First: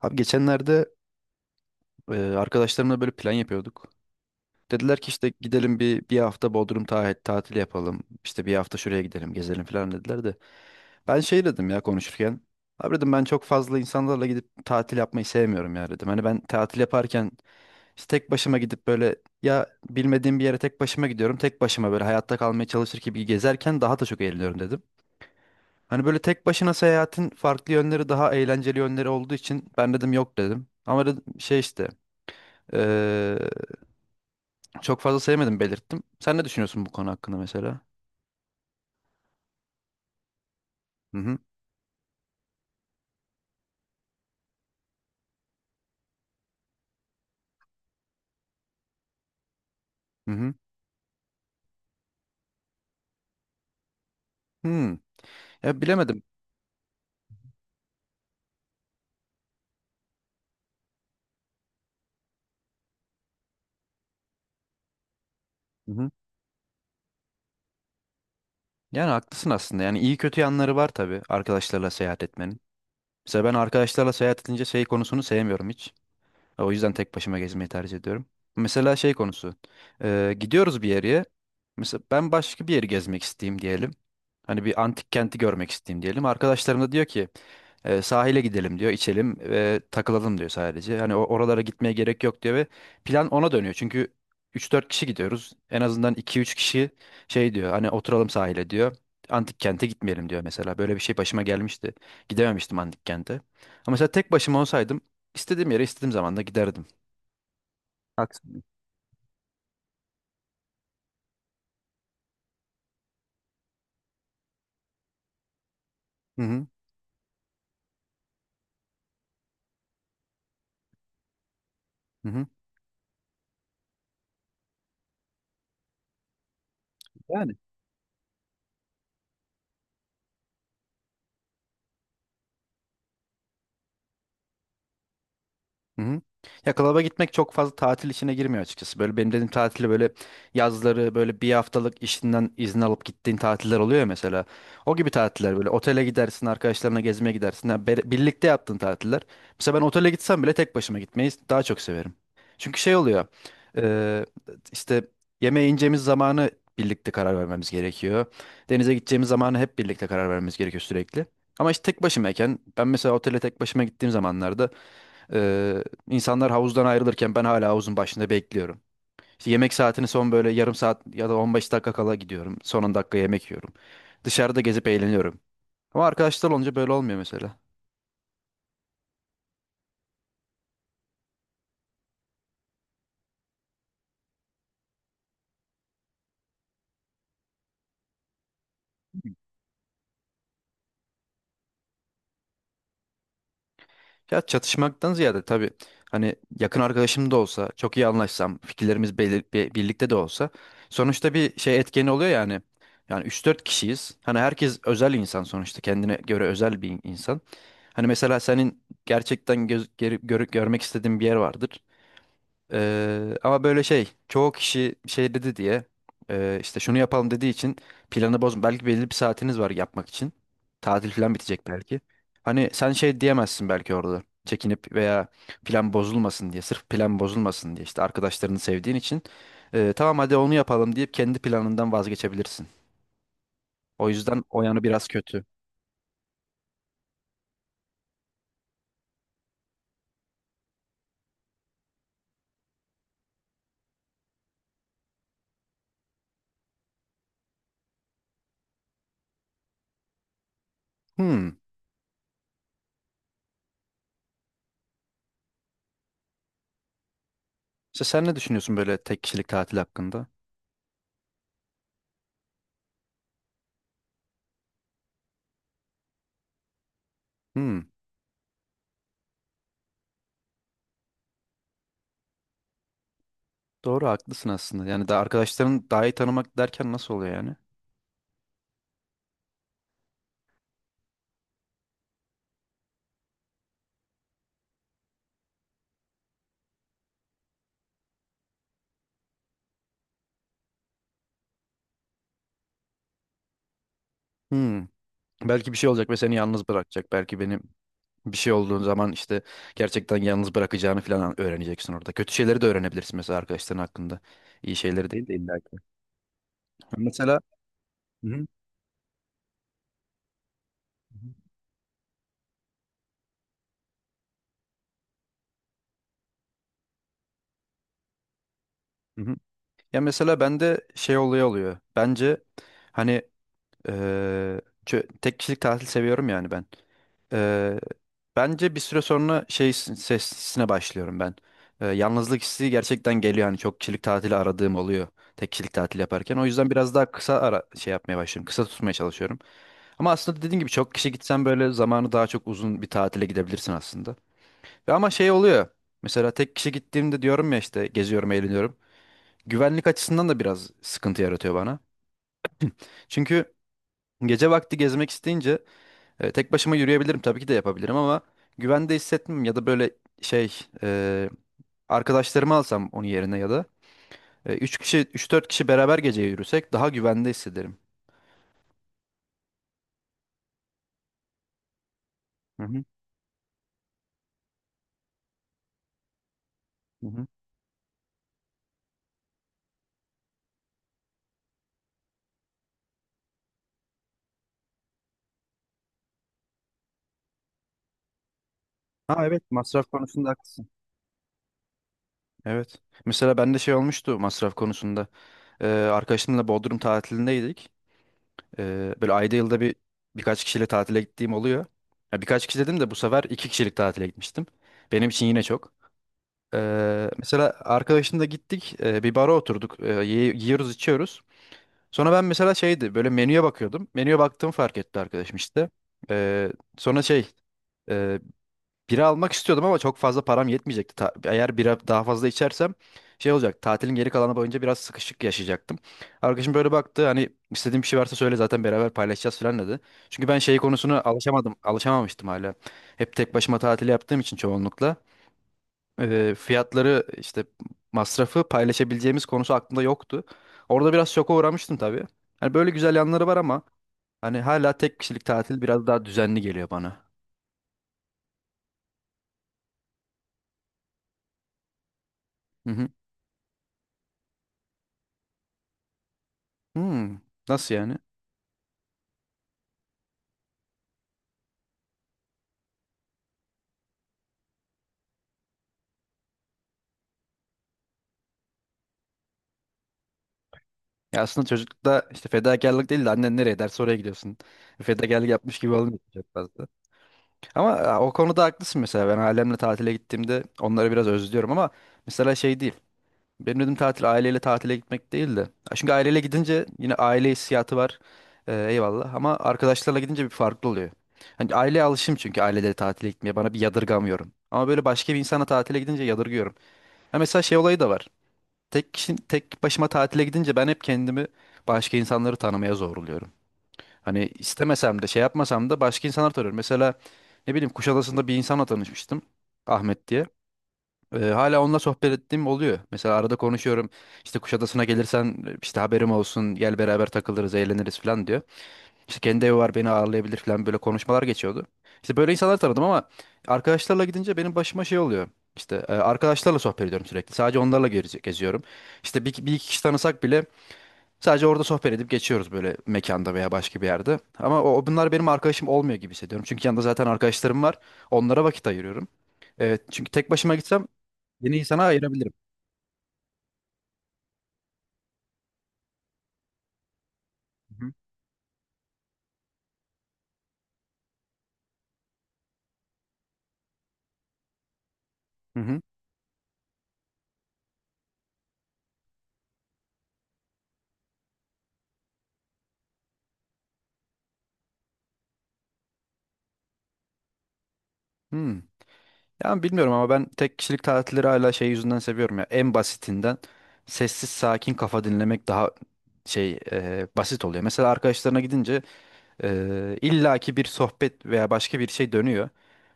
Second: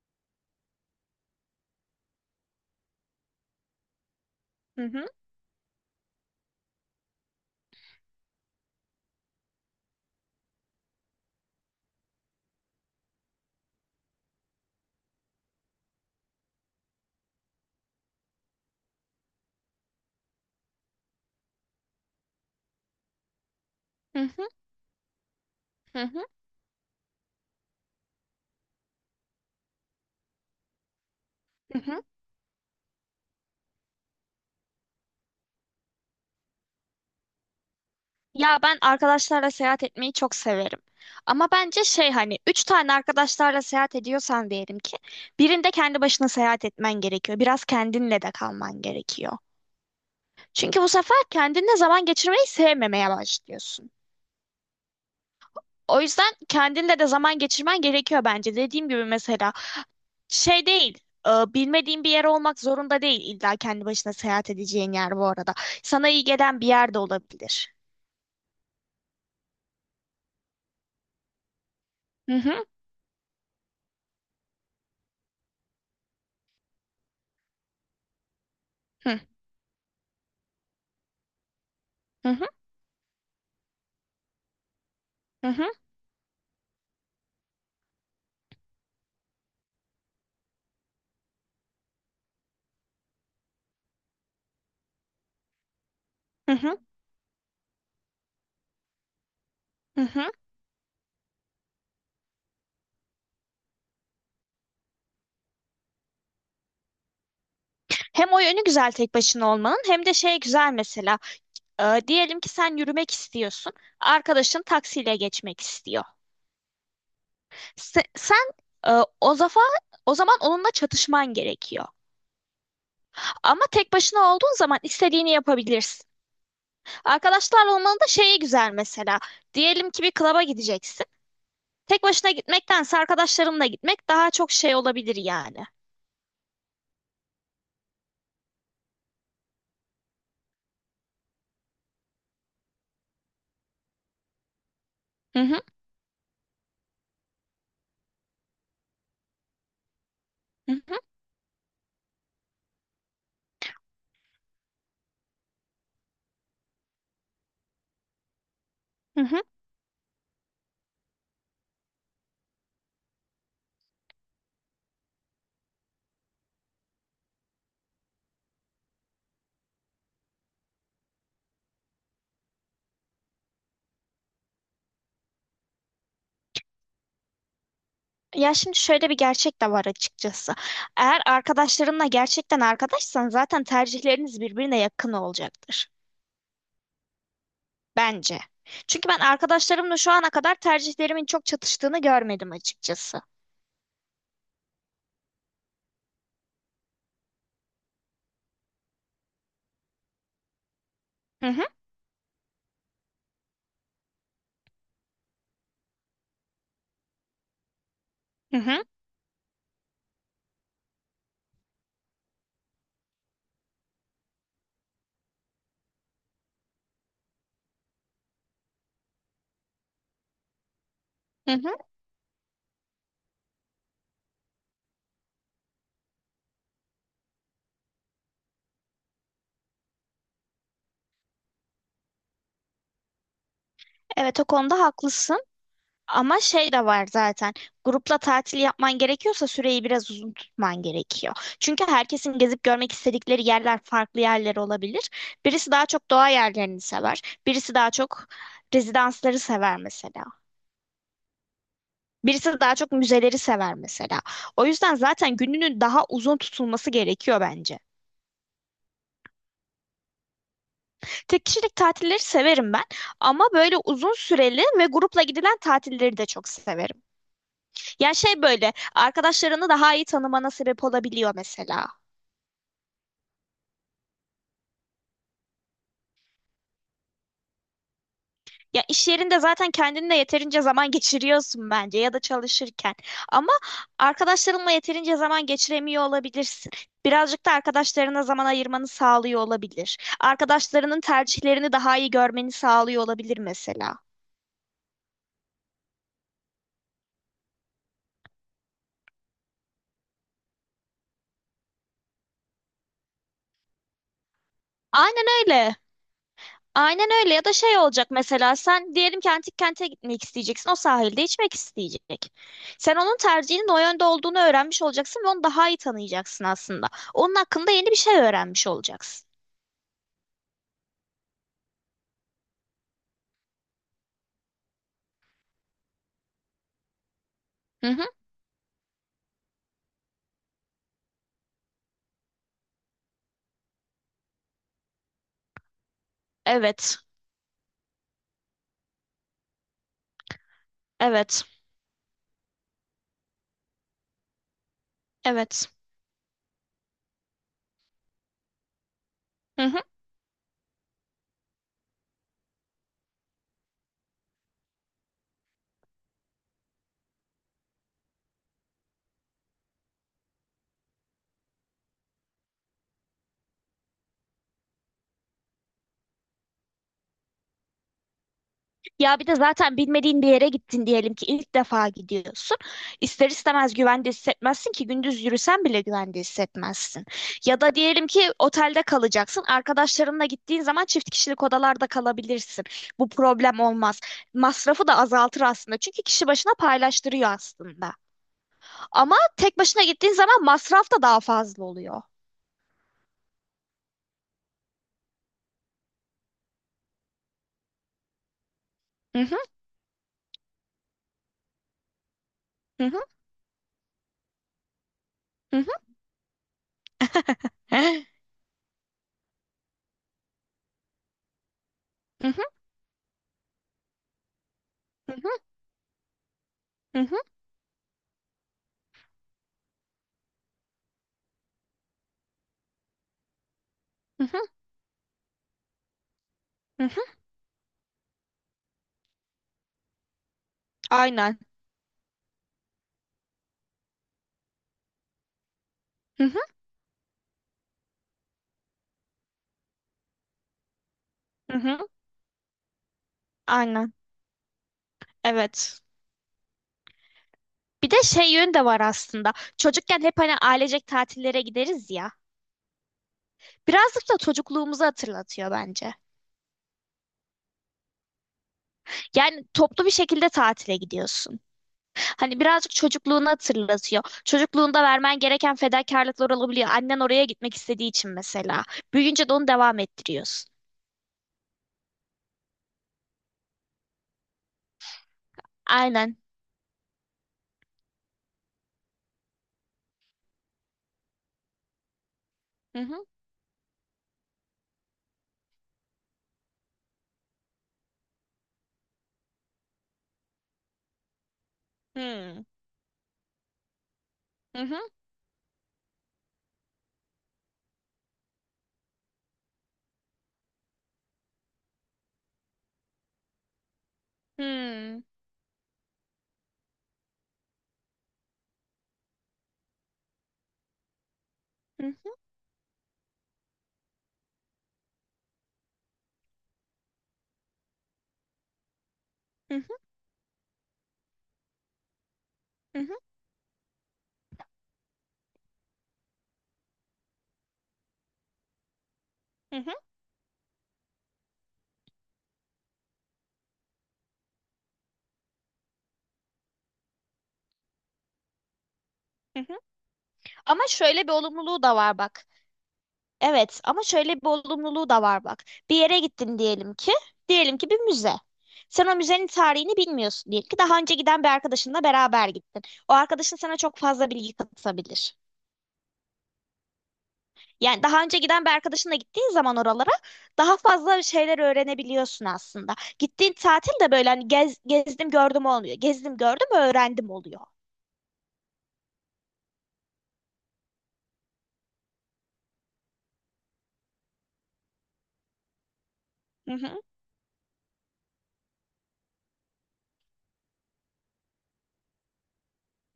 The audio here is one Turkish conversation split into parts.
Abi geçenlerde arkadaşlarımla böyle plan yapıyorduk. Hı Dediler hı, ki işte gidelim bir hafta Bodrum tatili yapalım. İşte bir hafta şuraya gidelim, gezelim falan dediler de. Ben şey dedim ya konuşurken. Abi dedim ben çok fazla insanlarla gidip tatil yapmayı sevmiyorum ya dedim. Hani ben tatil yaparken işte tek başıma gidip böyle ya bilmediğim bir yere tek başıma gidiyorum. Tek başıma böyle hayatta kalmaya çalışır gibi gezerken daha da çok hı hı, eğleniyorum dedim. hı Hani böyle hı, tek başına seyahatin farklı yönleri daha eğlenceli yönleri olduğu için ben dedim yok dedim. Ama dedim şey hı işte hı. ee, çok fazla sevmedim belirttim. Sen ne düşünüyorsun bu konu hakkında mesela? Ya ben arkadaşlarla seyahat etmeyi çok severim. Hı hı. Ama bence şey hani üç tane arkadaşlarla seyahat ediyorsan diyelim ki birinde kendi başına seyahat etmen gerekiyor. Biraz kendinle de kalman gerekiyor. Hı hı. Çünkü bu sefer kendinle zaman geçirmeyi sevmemeye başlıyorsun. Hmm. Ya O bilemedim. yüzden kendinle de zaman geçirmen gerekiyor bence. Dediğim gibi mesela şey değil. Bilmediğin bir yer olmak zorunda değil illa kendi başına seyahat edeceğin yer bu arada. Hı Sana hı. iyi gelen bir yer de olabilir. Yani haklısın aslında. Yani iyi kötü yanları var tabii arkadaşlarla seyahat Hı etmenin. hı. Mesela ben arkadaşlarla seyahat edince şey konusunu sevmiyorum hiç. O yüzden tek başıma gezmeyi tercih ediyorum. Mesela şey Hı. konusu. Gidiyoruz bir yere. Mesela ben Hı. başka bir yeri gezmek isteyeyim diyelim. Hani bir antik kenti Hı hı, görmek isteyeyim diyelim. Arkadaşlarım da diyor ki sahile gidelim diyor, içelim ve takılalım diyor sadece. Hani oralara gitmeye gerek yok diyor ve plan ona dönüyor. Çünkü üç dört kişi gidiyoruz. En azından iki hı üç hı, kişi şey diyor hani oturalım sahile diyor. Antik kente hı gitmeyelim hı. diyor mesela. Böyle bir şey başıma gelmişti. Gidememiştim antik kente. Ama mesela tek başıma olsaydım İstediğim yere istediğim zaman da giderdim. Hem o Haksız mıyım? yönü güzel tek başına olmanın hem de şey güzel mesela. Diyelim ki sen yürümek istiyorsun. Arkadaşın taksiyle geçmek istiyor. Hı hı. Sen e, o zafa o zaman onunla çatışman gerekiyor. Hı hı. Ama tek başına olduğun zaman istediğini yapabilirsin. Yani. Arkadaşlarla olmanın da şeyi güzel mesela. Diyelim ki bir klaba gideceksin. Tek başına gitmektense arkadaşlarınla gitmek daha çok şey olabilir yani. Hı hı. Ya klaba gitmek çok fazla tatil işine girmiyor açıkçası. Böyle benim dediğim tatili böyle yazları böyle bir haftalık işinden izin alıp gittiğin tatiller oluyor ya mesela. O gibi Hı tatiller hı, böyle otele gidersin arkadaşlarına gezmeye gidersin. Yani birlikte yaptığın tatiller. Mesela ben otele gitsem bile hı tek başıma hı, gitmeyi daha çok severim. Çünkü şey oluyor, e, işte yemeğe ineceğimiz zamanı birlikte karar vermemiz gerekiyor. Denize hı gideceğimiz hı. zamanı hep birlikte karar vermemiz gerekiyor sürekli. Ama işte tek başımayken ben mesela otele tek başıma gittiğim zamanlarda ee, insanlar havuzdan ayrılırken ben hala havuzun başında bekliyorum. İşte yemek saatini son böyle yarım saat ya da 15 dakika kala gidiyorum. Son 10 dakika yemek yiyorum. Dışarıda gezip eğleniyorum. Ama arkadaşlar olunca böyle olmuyor mesela. Ya şimdi şöyle bir gerçek de var açıkçası. Eğer arkadaşlarınla gerçekten arkadaşsan zaten tercihleriniz birbirine yakın olacaktır. Bence. Çünkü ben arkadaşlarımla şu ana kadar tercihlerimin çok çatıştığını görmedim açıkçası. Ya çatışmaktan ziyade tabii hani yakın arkadaşım da olsa, çok iyi anlaşsam, fikirlerimiz birlikte de olsa sonuçta Hı bir hı, şey etkeni oluyor yani. Yani üç dört kişiyiz. Hani herkes özel insan sonuçta. Kendine göre özel bir insan. Hani mesela hı senin hı, gerçekten görmek istediğin bir yer vardır. Ama böyle şey çoğu kişi şey dedi diye işte şunu yapalım dediği için planı bozma. Belki belli bir saatiniz var yapmak için. Tatil falan hı bitecek hı. belki. Hani sen şey diyemezsin belki orada. Çekinip veya plan bozulmasın diye. Sırf plan bozulmasın diye işte arkadaşlarını sevdiğin için tamam hadi onu yapalım deyip kendi planından vazgeçebilirsin. O Evet, yüzden o o konuda yanı biraz kötü. haklısın. Ama şey de var zaten. Grupla tatil yapman gerekiyorsa süreyi biraz uzun tutman gerekiyor. Çünkü herkesin gezip görmek istedikleri yerler farklı yerler olabilir. Birisi daha çok doğa yerlerini sever. Birisi daha çok rezidansları sever mesela. Hmm. Birisi daha çok müzeleri sever mesela. O yüzden zaten gününün daha uzun tutulması gerekiyor bence. İşte sen ne düşünüyorsun böyle tek kişilik tatil hakkında? Tek kişilik tatilleri severim ben ama böyle uzun süreli ve grupla gidilen tatilleri de çok severim. Hmm. Ya şey böyle arkadaşlarını daha iyi tanımana sebep olabiliyor mesela. Doğru haklısın aslında. Yani da arkadaşların daha iyi tanımak derken nasıl oluyor yani? Ya iş yerinde zaten kendinle yeterince zaman geçiriyorsun bence ya da çalışırken. Ama arkadaşlarınla yeterince zaman geçiremiyor olabilirsin. Birazcık da arkadaşlarına zaman ayırmanı sağlıyor olabilir. Arkadaşlarının tercihlerini daha iyi görmeni sağlıyor olabilir mesela. Hmm. Belki bir şey olacak ve seni yalnız bırakacak. Belki benim bir şey olduğun zaman işte gerçekten yalnız bırakacağını falan öğreneceksin orada. Kötü şeyleri de öğrenebilirsin mesela arkadaşların hakkında. İyi şeyleri Aynen değil de illa öyle. ki. Aynen öyle Mesela. ya da şey olacak Hı hı. mesela sen diyelim ki antik kente gitmek isteyeceksin, o sahilde içmek isteyecek. Sen onun tercihinin o yönde olduğunu öğrenmiş olacaksın ve onu daha iyi tanıyacaksın aslında. Onun hakkında yeni bir şey öğrenmiş Hı olacaksın. hı. Ya mesela bende şey oluyor. Bence, hani, tek kişilik tatil seviyorum yani ben. Ee, Hı hı. bence bir süre sonra şey sesine başlıyorum ben. Yalnızlık hissi gerçekten geliyor. Hani çok kişilik tatili aradığım oluyor. Tek kişilik tatil yaparken. O yüzden biraz Evet. daha kısa ara şey yapmaya başlıyorum. Kısa tutmaya çalışıyorum. Ama aslında dediğim gibi çok kişi Evet. gitsen böyle zamanı daha çok uzun bir tatile gidebilirsin aslında. Ve ama şey oluyor. Evet. Mesela tek kişi gittiğimde diyorum ya işte geziyorum, eğleniyorum. Hı hı. Güvenlik açısından da biraz sıkıntı yaratıyor bana. Çünkü gece vakti gezmek isteyince tek başıma yürüyebilirim tabii ki de yapabilirim ama güvende hissetmem ya da böyle şey, arkadaşlarımı alsam onun yerine ya da üç dört kişi beraber gece yürüsek daha güvende hissederim. Ya bir de zaten bilmediğin bir yere gittin diyelim ki ilk defa gidiyorsun. Hı hı, İster istemez güvende hissetmezsin ki gündüz yürüsen bile güvende hissetmezsin. hı hı. Ya da diyelim ki otelde kalacaksın. Arkadaşlarınla gittiğin zaman çift kişilik odalarda kalabilirsin. Bu problem olmaz. Masrafı da azaltır aslında. Çünkü kişi başına paylaştırıyor aslında. Ama Ha, evet, tek başına masraf gittiğin konusunda zaman haklısın. masraf da daha fazla oluyor. Evet. Mesela bende şey olmuştu masraf konusunda. Arkadaşımla Bodrum tatilindeydik. Böyle Hı ayda hı, yılda bir birkaç kişiyle tatile gittiğim oluyor. Ya birkaç kişi dedim hı de bu hı, sefer iki kişilik tatile gitmiştim. Benim için yine hı hı. çok. Mesela arkadaşımla gittik, bir bara oturduk, yiyoruz içiyoruz. Sonra ben Hı hı, mesela şeydi böyle menüye bakıyordum. Menüye baktığımı fark etti hı hı, arkadaşım işte. Ee, sonra hı şey, e, bira almak istiyordum ama çok fazla param yetmeyecekti. Eğer bira daha fazla içersem şey olacak, tatilin geri hı, kalanı boyunca biraz sıkışık yaşayacaktım. Arkadaşım böyle hı hı. baktı, hani istediğin bir şey varsa söyle zaten beraber paylaşacağız falan dedi. Çünkü ben şey konusuna Aynen. Alışamamıştım hala. Hep tek başıma tatil yaptığım için çoğunlukla Hı hı, fiyatları işte masrafı paylaşabileceğimiz konusu aklımda yoktu. Orada biraz şoka hı uğramıştım hı. tabii. Hani böyle güzel yanları var ama Aynen. hani hala tek kişilik tatil Evet. biraz daha düzenli geliyor bana. Bir de şey yönü de var aslında. Çocukken hep hani ailecek tatillere gideriz ya. Hı hı. Birazcık da çocukluğumuzu hatırlatıyor bence. Hmm, nasıl yani? Yani toplu bir şekilde tatile gidiyorsun. Hani birazcık çocukluğunu hatırlatıyor. Çocukluğunda vermen gereken fedakarlıklar olabiliyor. Annen oraya gitmek istediği için mesela. Büyüyünce de onu devam ettiriyorsun. Ya aslında çocuklukta işte fedakarlık değil de annen nereye derse oraya gidiyorsun. Fedakarlık yapmış gibi olmuyor Aynen. çok fazla. Ama o konuda haklısın. Mesela ben ailemle tatile gittiğimde onları biraz özlüyorum ama mesela şey değil. Hı hı. Benim dedim tatil aileyle tatile gitmek değil de. Ya, çünkü aileyle gidince yine aile hissiyatı var. Eyvallah. Ama arkadaşlarla gidince bir farklı oluyor. Hani aileye alışım çünkü Hmm. aileleri tatile gitmeye. Bana bir yadırgamıyorum. Hı Ama hı. böyle başka bir insana tatile gidince yadırgıyorum. Ya mesela şey olayı da var. Tek başıma tatile gidince ben hep kendimi başka insanları tanımaya zorluyorum. Hani Hmm. istemesem de şey yapmasam da başka insanlar tanıyorum. Mesela ne bileyim, Kuşadası'nda bir insanla tanışmıştım. Ahmet diye. Hala onunla Hı sohbet hı. ettiğim oluyor. Mesela arada konuşuyorum. İşte Kuşadası'na gelirsen işte haberim olsun, gel beraber takılırız eğleniriz falan diyor. İşte kendi evi Hı var, hı. beni ağırlayabilir falan böyle konuşmalar geçiyordu. İşte böyle insanlar Hı tanıdım hı. ama arkadaşlarla gidince benim başıma şey oluyor. İşte arkadaşlarla sohbet ediyorum sürekli. Sadece onlarla geziyorum. İşte bir Hı iki hı. kişi tanısak bile sadece orada sohbet edip geçiyoruz böyle mekanda veya başka bir yerde. Ama bunlar benim arkadaşım olmuyor gibi hissediyorum. Çünkü yanında zaten arkadaşlarım var. Onlara vakit ayırıyorum. Hı hı. Evet, çünkü tek başıma Ama gitsem şöyle bir yeni olumluluğu da insana var bak. ayırabilirim. Evet, ama şöyle bir olumluluğu da var bak. Bir yere gittin diyelim ki, bir Hı müze. Sen o müzenin tarihini bilmiyorsun diyelim ki, daha önce giden bir arkadaşınla beraber gittin. O arkadaşın sana çok fazla bilgi katabilir. hı. Hı. Yani daha önce giden bir arkadaşınla gittiğin zaman oralara daha fazla şeyler öğrenebiliyorsun aslında. Gittiğin tatil de böyle hani gezdim gördüm olmuyor. Gezdim gördüm öğrendim oluyor. Hmm. Ya bilmiyorum ama ben tek kişilik tatilleri hala şey yüzünden seviyorum ya. En basitinden sessiz sakin kafa dinlemek daha Hı şey, hı, basit oluyor. Mesela arkadaşlarına gidince illaki bir sohbet veya başka bir şey dönüyor.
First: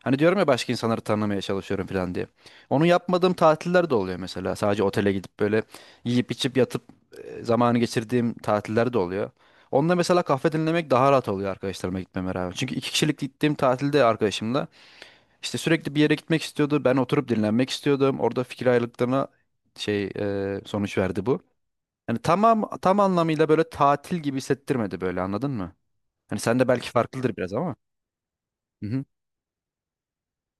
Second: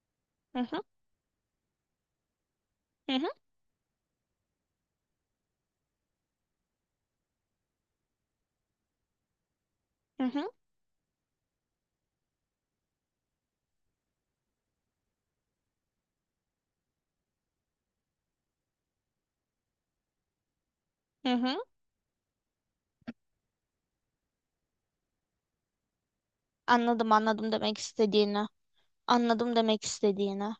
Hani diyorum ya hı başka hı, insanları tanımaya çalışıyorum falan diye. Onu hı hı, yapmadığım tatiller de oluyor mesela. Sadece otele gidip böyle yiyip içip yatıp zamanı geçirdiğim tatiller de oluyor. Onda mesela hı hı, kahve dinlemek daha rahat oluyor arkadaşlarıma gitmeme rağmen. Çünkü iki kişilik gittiğim tatilde arkadaşımla İşte sürekli bir yere gitmek istiyordu. Ben oturup dinlenmek istiyordum. Orada fikir ayrılıklarına şey, sonuç verdi hı bu. hı. Yani tamam, tam anlamıyla böyle tatil gibi hissettirmedi, böyle anladın mı? Hani sen de belki Anladım, farklıdır biraz anladım ama. demek istediğini. Hı hı. Anladım demek istediğini.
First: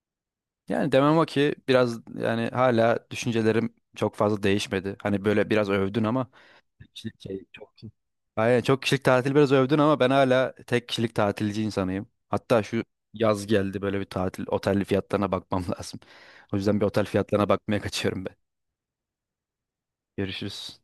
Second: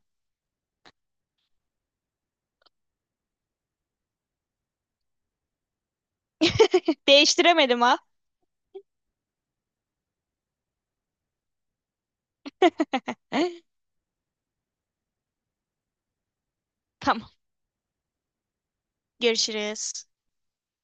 Yani demem o ki biraz yani hala düşüncelerim çok fazla değişmedi. Hani böyle biraz övdün ama kişilik şey çok Değiştiremedim ha. Aynen çok kişilik tatil biraz övdün ama ben hala tek kişilik tatilci insanıyım. Hatta şu yaz geldi, böyle bir tatil otel fiyatlarına bakmam lazım. O yüzden bir otel Tamam. fiyatlarına bakmaya kaçıyorum ben. Görüşürüz. Görüşürüz.